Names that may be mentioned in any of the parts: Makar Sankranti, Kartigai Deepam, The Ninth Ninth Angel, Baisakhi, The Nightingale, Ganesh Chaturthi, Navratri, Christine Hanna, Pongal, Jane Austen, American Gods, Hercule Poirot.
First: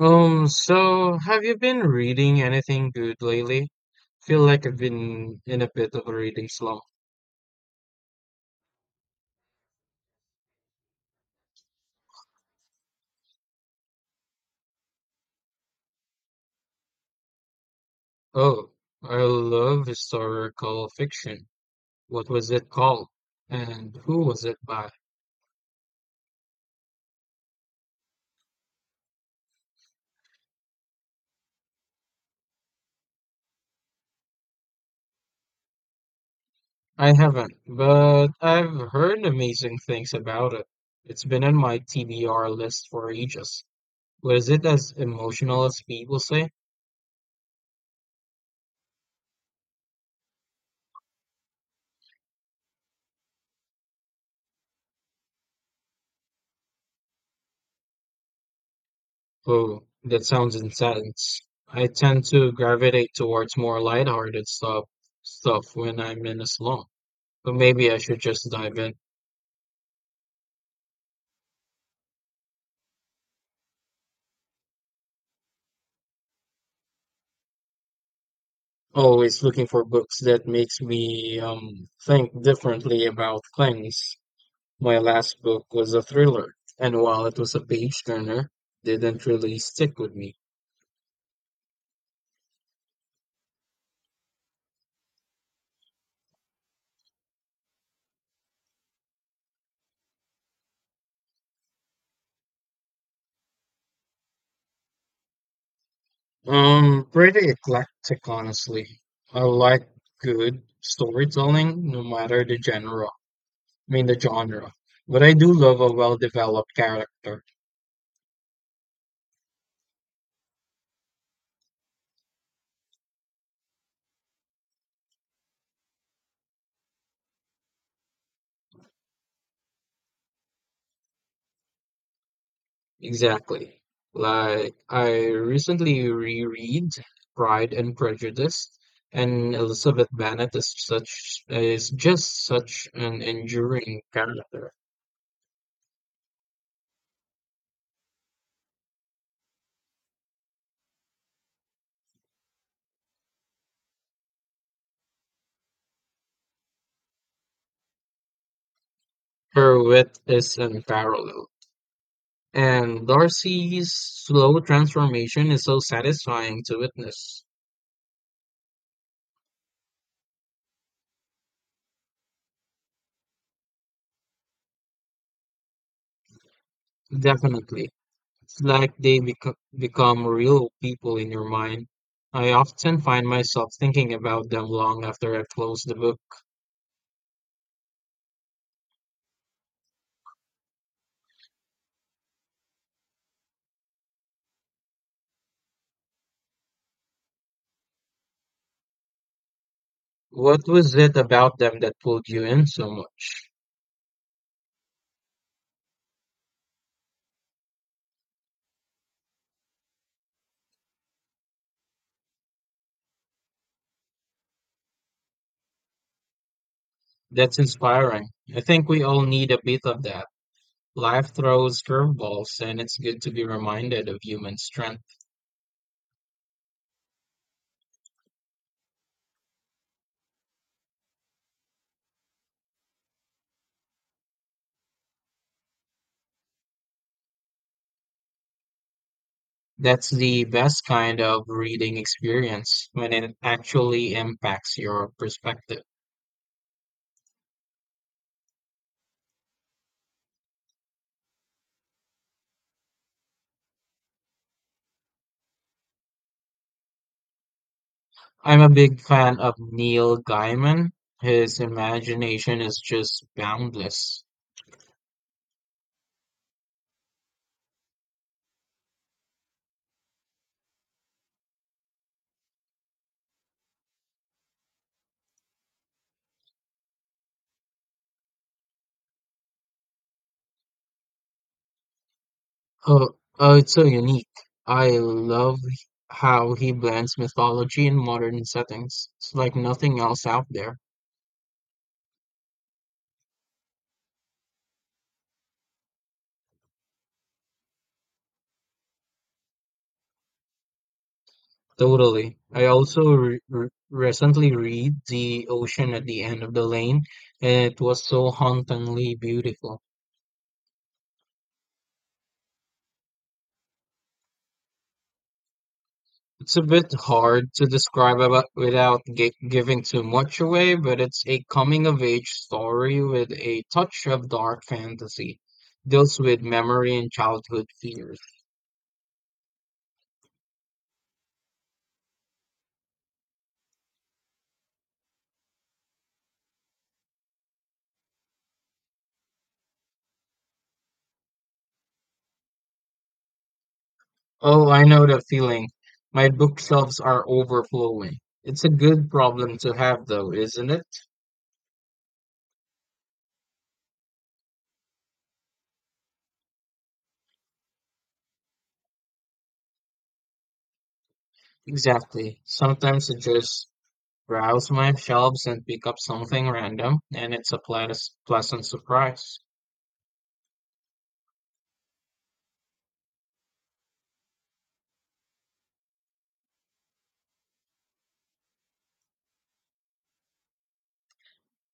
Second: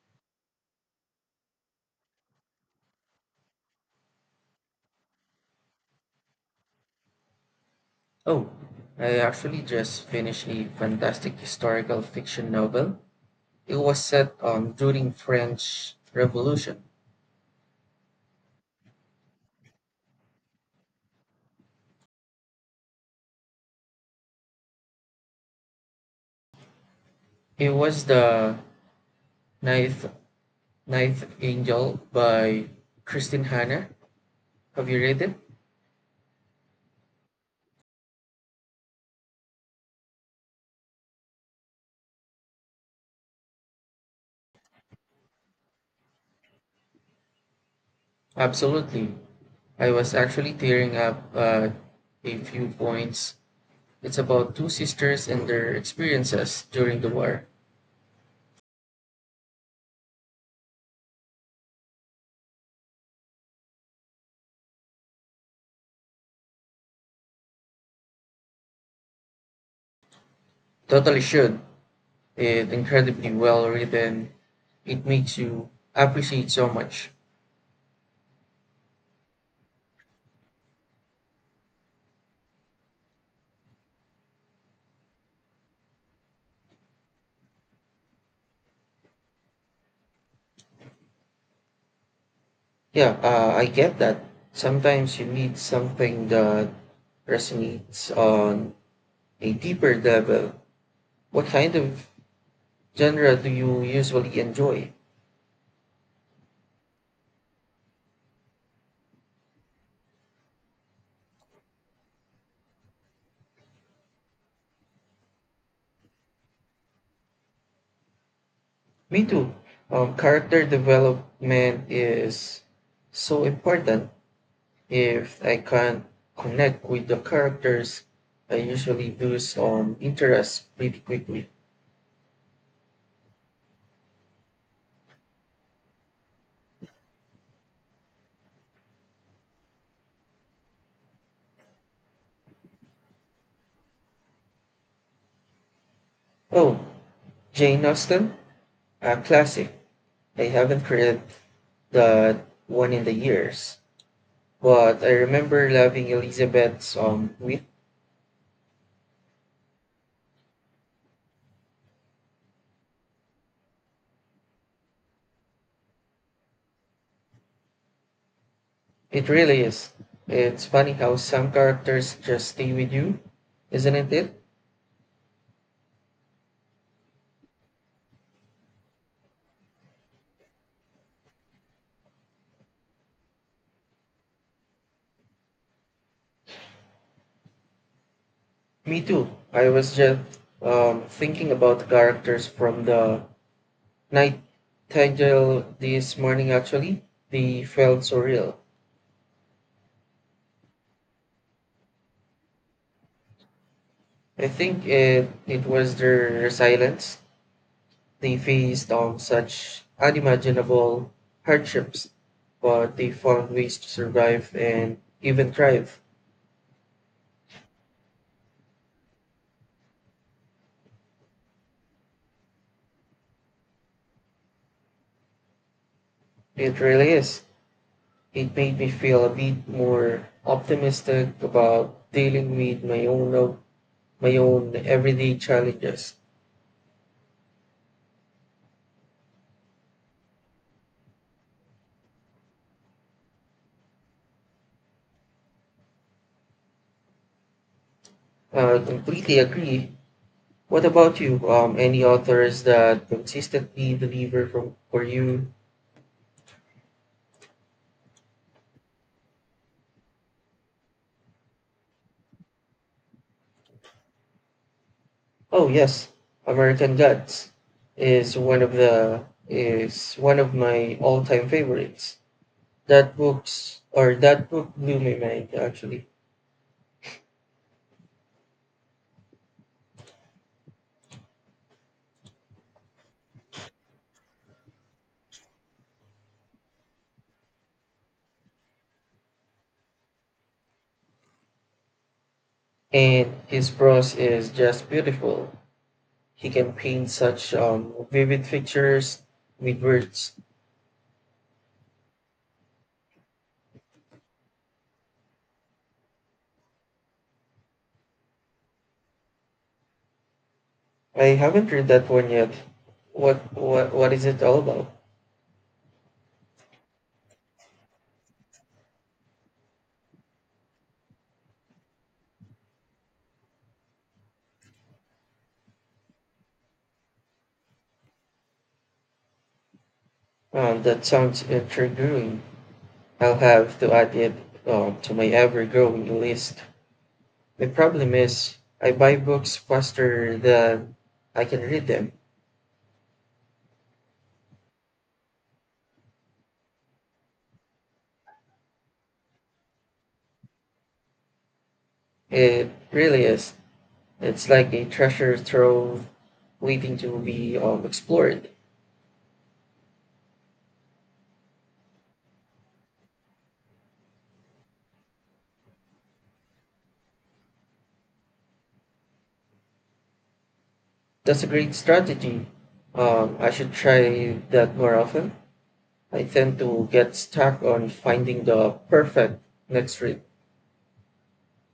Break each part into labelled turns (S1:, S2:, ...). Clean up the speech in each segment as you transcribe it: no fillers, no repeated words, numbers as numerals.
S1: So have you been reading anything good lately? Feel like I've been in a bit of a reading slump.
S2: Oh, I actually just finished a fantastic historical fiction novel. It was set during French Revolution.
S1: Oh, I love historical fiction. What was it called? And who was it by?
S2: It was the Ninth Ninth Angel by Christine Hanna. Have you read it?
S1: I haven't, but I've heard amazing things about it. It's been on my TBR list for ages. Was it as emotional as people say?
S2: Absolutely. I was actually tearing up a few points. It's about two sisters and their experiences during the war.
S1: Oh, that sounds intense. I tend to gravitate towards more lighthearted stuff when I'm in a slump. But maybe I should just dive in.
S2: Totally should. It's incredibly well written. It makes you appreciate so much.
S1: Always looking for books that makes me think differently about things. My last book was a thriller, and while it was a page turner, didn't really stick with me.
S2: Yeah, I get that. Sometimes you need something that resonates on a deeper level. What kind of genre do you usually enjoy?
S1: Pretty eclectic, honestly. I like good storytelling, no matter the genre. I mean, the genre. But I do love a well-developed character.
S2: Me too. Character development is so important. If I can't connect with the characters, I usually lose interest pretty quickly.
S1: Exactly. Like, I recently reread Pride and Prejudice, and Elizabeth Bennet is such is just such an enduring character.
S2: Oh, Jane Austen, a classic. I haven't read that one in the years. But I remember loving Elizabeth's wit.
S1: Her wit is unparalleled, and Darcy's slow transformation is so satisfying to witness.
S2: It really is. It's funny how some characters just stay with you, isn't it?
S1: Definitely. It's like they become real people in your mind. I often find myself thinking about them long after I close the book.
S2: Me too. I was just thinking about the characters from the Nightingale this morning. Actually, they felt so real.
S1: What was it about them that pulled you in so much?
S2: I think it was their resilience. They faced such unimaginable hardships, but they found ways to survive and even thrive.
S1: That's inspiring. I think we all need a bit of that. Life throws curveballs, and it's good to be reminded of human strength.
S2: It really is. It made me feel a bit more optimistic about dealing with my own everyday challenges.
S1: That's the best kind of reading experience when it actually impacts your perspective.
S2: I completely agree. What about you? Any authors that consistently deliver from for you?
S1: I'm a big fan of Neil Gaiman. His imagination is just boundless.
S2: Oh yes, American Gods is one of the is one of my all-time favorites. That book blew my mind actually,
S1: Oh, oh, it's so unique. I love how he blends mythology and modern settings. It's like nothing else out there.
S2: and his prose is just beautiful. He can paint such vivid pictures with words.
S1: Totally. I also recently read The Ocean at the End of the Lane, and it was so hauntingly beautiful.
S2: I haven't read that one yet. What is it all about?
S1: It's a bit hard to describe about, without giving too much away, but it's a coming of age story with a touch of dark fantasy. Deals with memory and childhood fears.
S2: That sounds intriguing. I'll have to add it to my ever-growing list. The problem is, I buy books faster than I can read them.
S1: Oh, I know the feeling. My bookshelves are overflowing. It's a good problem to have, though, isn't it?
S2: It really is. It's like a treasure trove waiting to be explored.
S1: Exactly. Sometimes I just browse my shelves and pick up something random, and it's a pleasant surprise.
S2: That's a great strategy. I should try that more often. I tend to get stuck on finding the perfect next read.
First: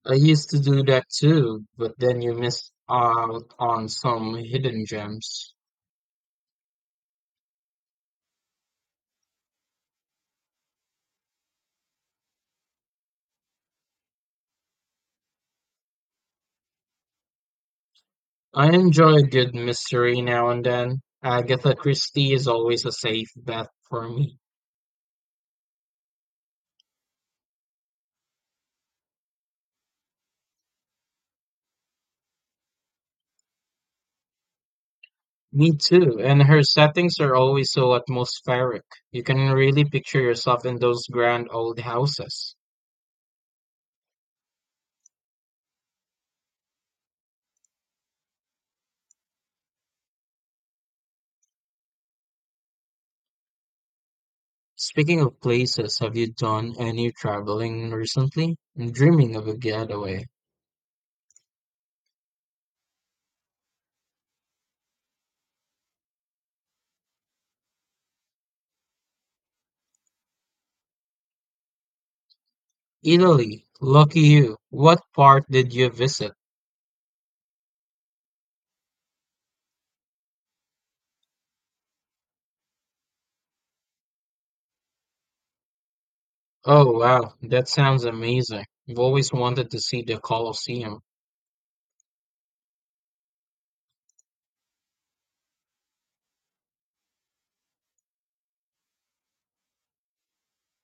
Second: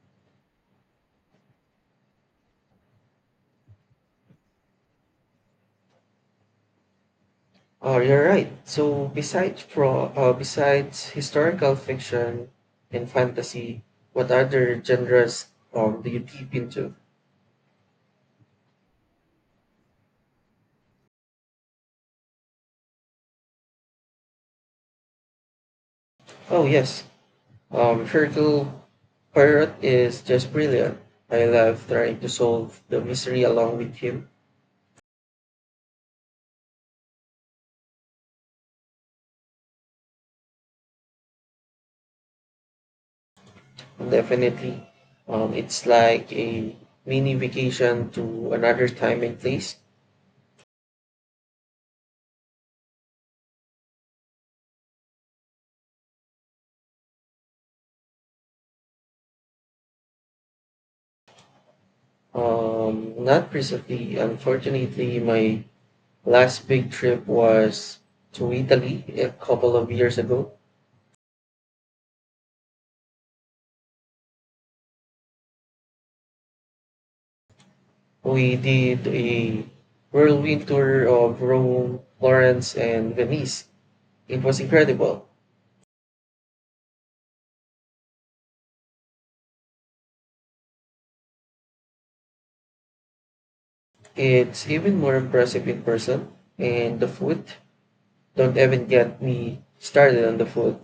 S1: I used to do that too, but then you miss out on some hidden gems.
S2: Oh, you're right. So besides historical fiction and fantasy, what other genres do you deep into?
S1: I enjoy a good mystery now and then. Agatha Christie is always a safe bet for me.
S2: Oh yes, Hercule Poirot is just brilliant. I love trying to solve the mystery along with him.
S1: Me too, and her settings are always so atmospheric. You can really picture yourself in those grand old houses.
S2: Definitely, it's like a mini vacation to another time and place.
S1: Speaking of places, have you done any traveling recently? I'm dreaming of a getaway.
S2: Not recently. Unfortunately, my last big trip was to Italy a couple of years ago.
S1: Italy, lucky you. What part did you visit?
S2: We did a whirlwind tour of Rome, Florence, and Venice. It was incredible.
S1: Oh wow, that sounds amazing. I've always wanted to see the Colosseum.
S2: It's even more impressive in person. And the food, don't even get me started on the food.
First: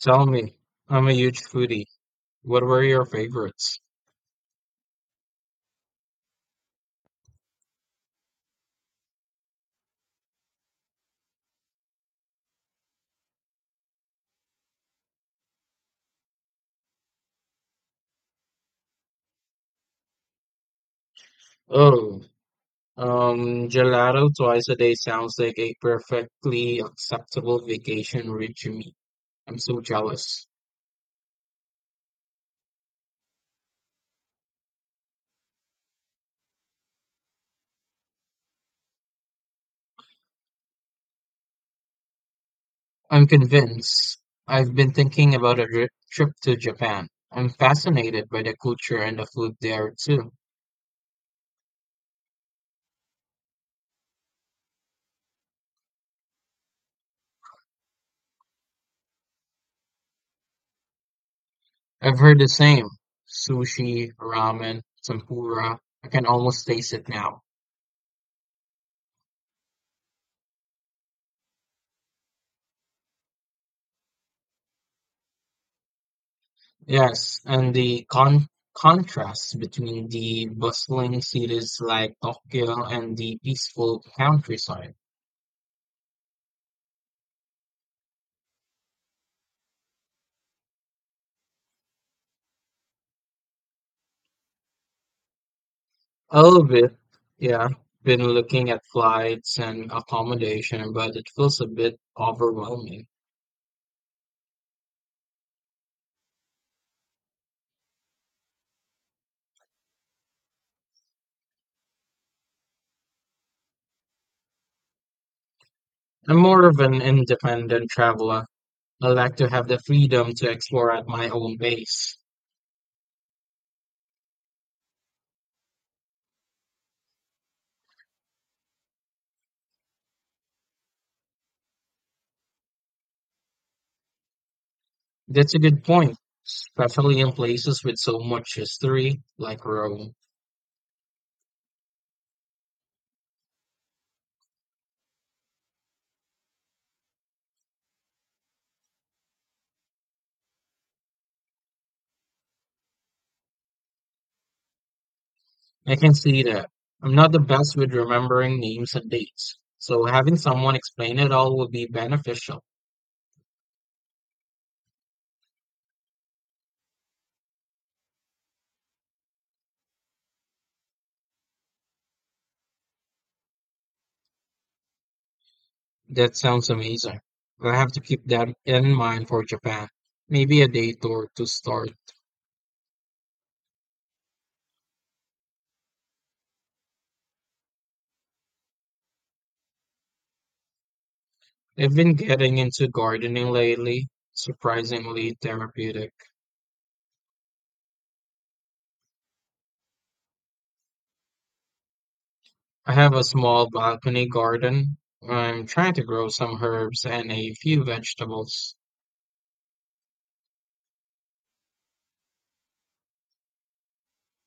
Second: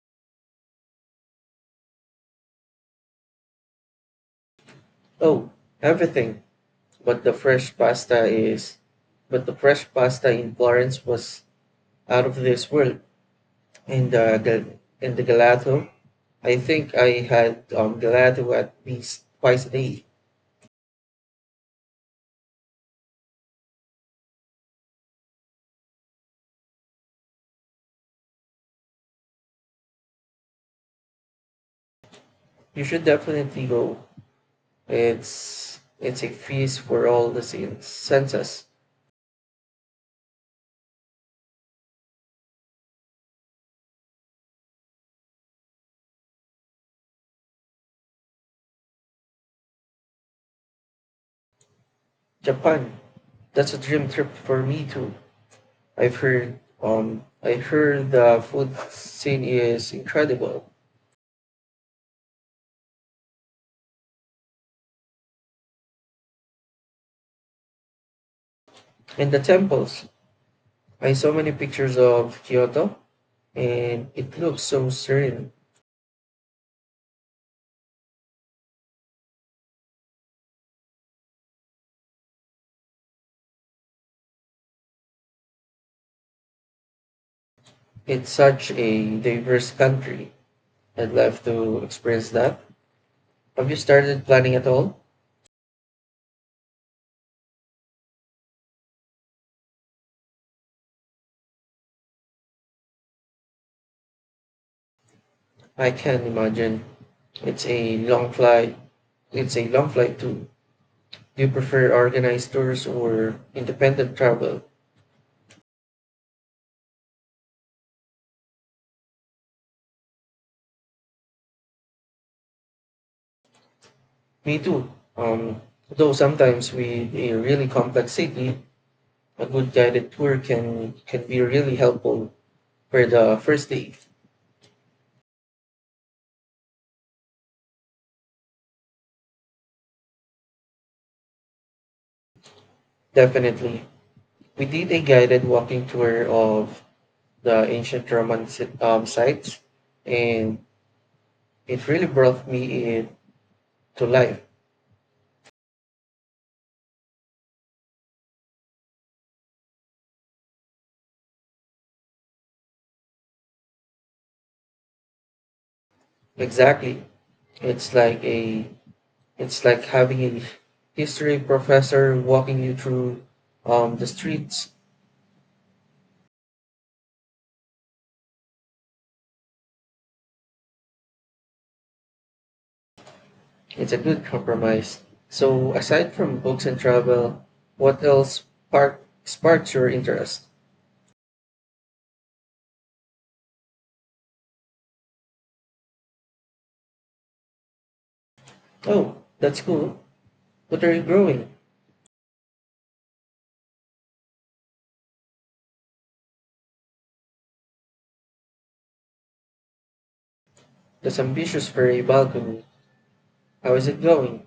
S1: Tell me, I'm a huge foodie. What were your favorites?
S2: Oh, everything. But the fresh pasta is, but the fresh pasta in Florence was out of this world. In the gelato. I think I had gelato at least twice a day.
S1: Oh, gelato twice a day sounds like a perfectly acceptable vacation regime. I'm so jealous.
S2: You should definitely go. It's a feast for all the senses.
S1: I'm convinced. I've been thinking about a trip to Japan. I'm fascinated by the culture and the food there too.
S2: Japan, that's a dream trip for me too. I heard the food scene is incredible.
S1: I've heard the same. Sushi, ramen, tempura. I can almost taste it now.
S2: And the temples. I saw many pictures of Kyoto and it looks so serene.
S1: Yes, and the contrast between the bustling cities like Tokyo and the peaceful countryside.
S2: It's such a diverse country. I'd love to experience that. Have you started planning at all?
S1: All of it, yeah. Been looking at flights and accommodation, but it feels a bit overwhelming.
S2: I can imagine. It's a long flight. It's a long flight too. Do you prefer organized tours or independent travel?
S1: I'm more of an independent traveler. I like to have the freedom to explore at my own pace.
S2: Me too. Though sometimes with a really complex city, a good guided tour can be really helpful for the first day.
S1: That's a good point, especially in places with so much history like Rome.
S2: Definitely. We did a guided walking tour of the ancient Roman sites, and it really brought me in to life.
S1: I can see that. I'm not the best with remembering names and dates, so having someone explain it all would be beneficial.
S2: Exactly. It's like a it's like having a history professor walking you through the streets.
S1: That sounds amazing. I'll have to keep that in mind for Japan. Maybe a day tour to start.
S2: It's a good compromise. So aside from books and travel, what else sparks your interest?
S1: I've been getting into gardening lately, surprisingly therapeutic.
S2: Oh, that's cool. What are you growing?
S1: I have a small balcony garden. I'm trying to grow some herbs and a few vegetables.
S2: That's ambitious for a balcony. How is it going?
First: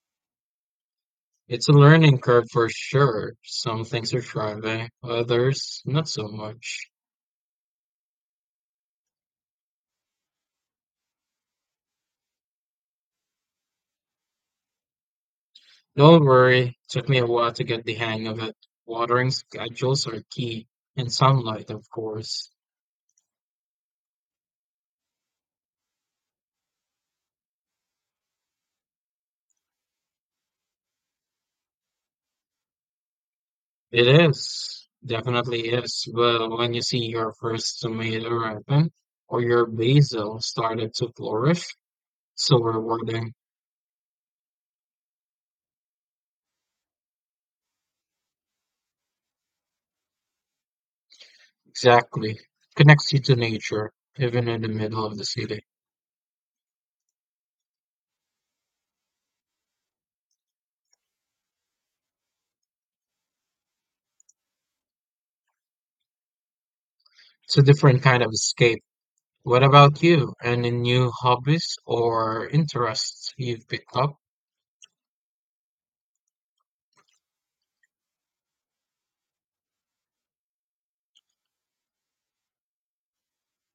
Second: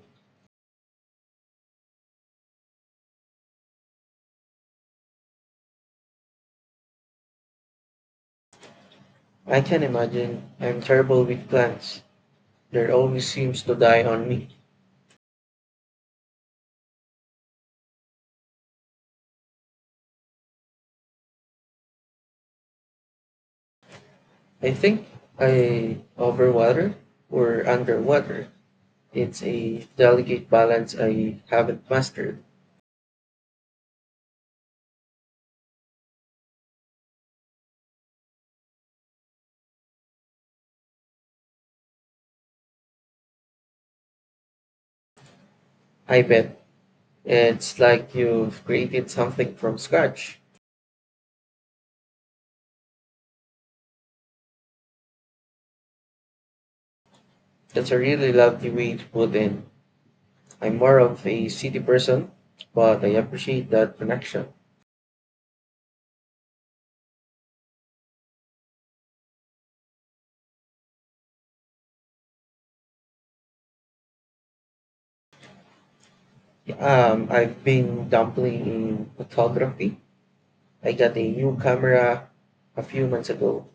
S1: It's a learning curve for sure. Some things are thriving, others not so much.
S2: I can imagine. I'm terrible with plants. There always seems to die on me.
S1: Don't worry, took me a while to get the hang of it. Watering schedules are key, and sunlight, of course.
S2: I think I overwater or underwater. It's a delicate balance I haven't mastered.
S1: It is, definitely is. But when you see your first tomato ripen, or your basil started to flourish, so rewarding.
S2: I bet it's like you've created something from scratch.
S1: Exactly. Connects you to nature, even in the middle of the city.
S2: That's a really lovely way to put in. I'm more of a city person, but I appreciate that connection.
S1: It's a different kind of escape. What about you? Any new hobbies or interests you've picked up?
S2: I've been dabbling in photography. I got a new camera a few months ago.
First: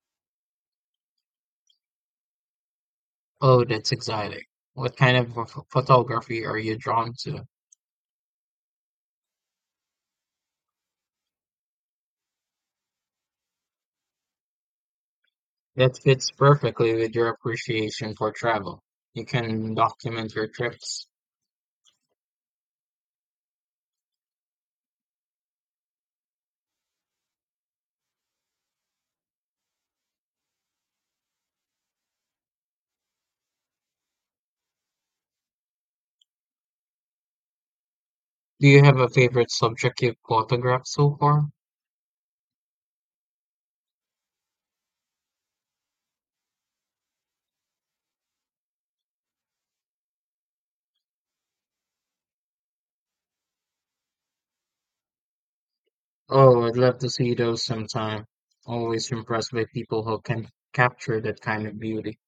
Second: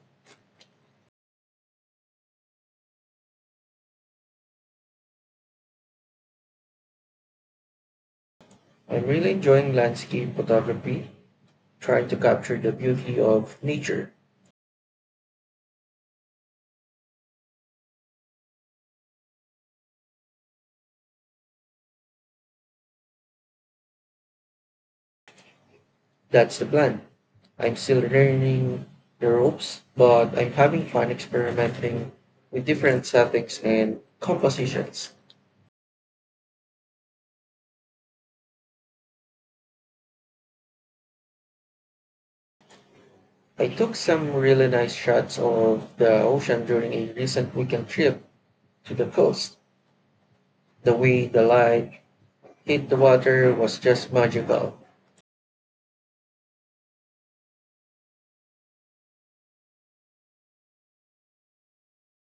S1: Oh, that's exciting. What kind of photography are you drawn to?
S2: I'm really enjoying landscape photography, trying to capture the beauty of nature.
S1: That fits perfectly with your appreciation for travel. You can document your trips.
S2: That's the plan. I'm still learning the ropes, but I'm having fun experimenting with different settings and compositions.
S1: Do you have a favorite subject you've photographed so far?
S2: I took some really nice shots of the ocean during a recent weekend trip to the coast. The way the light hit the water was just magical.
S1: Oh, I'd love to see those sometime. Always impressed by people who can capture that kind of beauty.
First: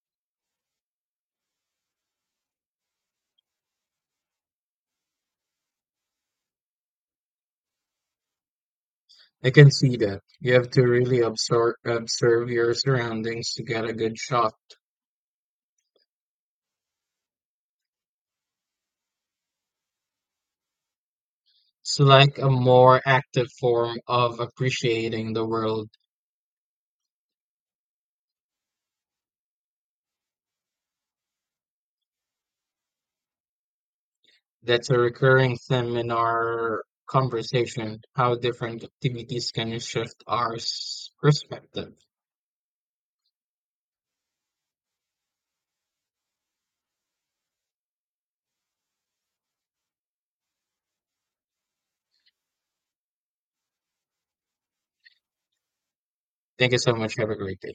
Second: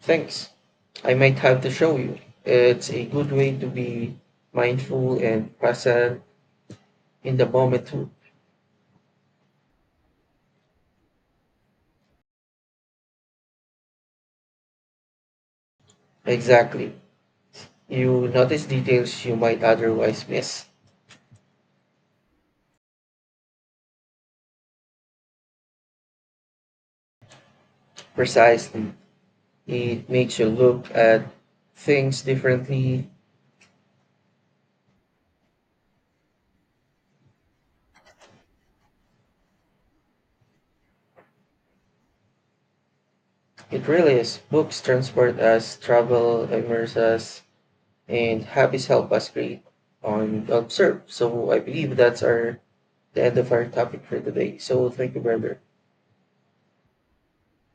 S2: Thanks. I might have to show you. It's a good way to be mindful and present in the moment too.
S1: I can see that. You have to really observe your surroundings to get a good shot.
S2: Exactly. You notice details you might otherwise miss.
S1: It's like a more active form of appreciating the world.
S2: Precisely. It makes you look at things differently.
S1: That's a recurring theme in our conversation, how different activities can shift our perspective.
S2: It really is. Books transport us, travel immerse us, and hobbies help us create and observe. So I believe that's our the end of our topic for today. So thank you, brother.
S1: Thank you so much. Have a great day.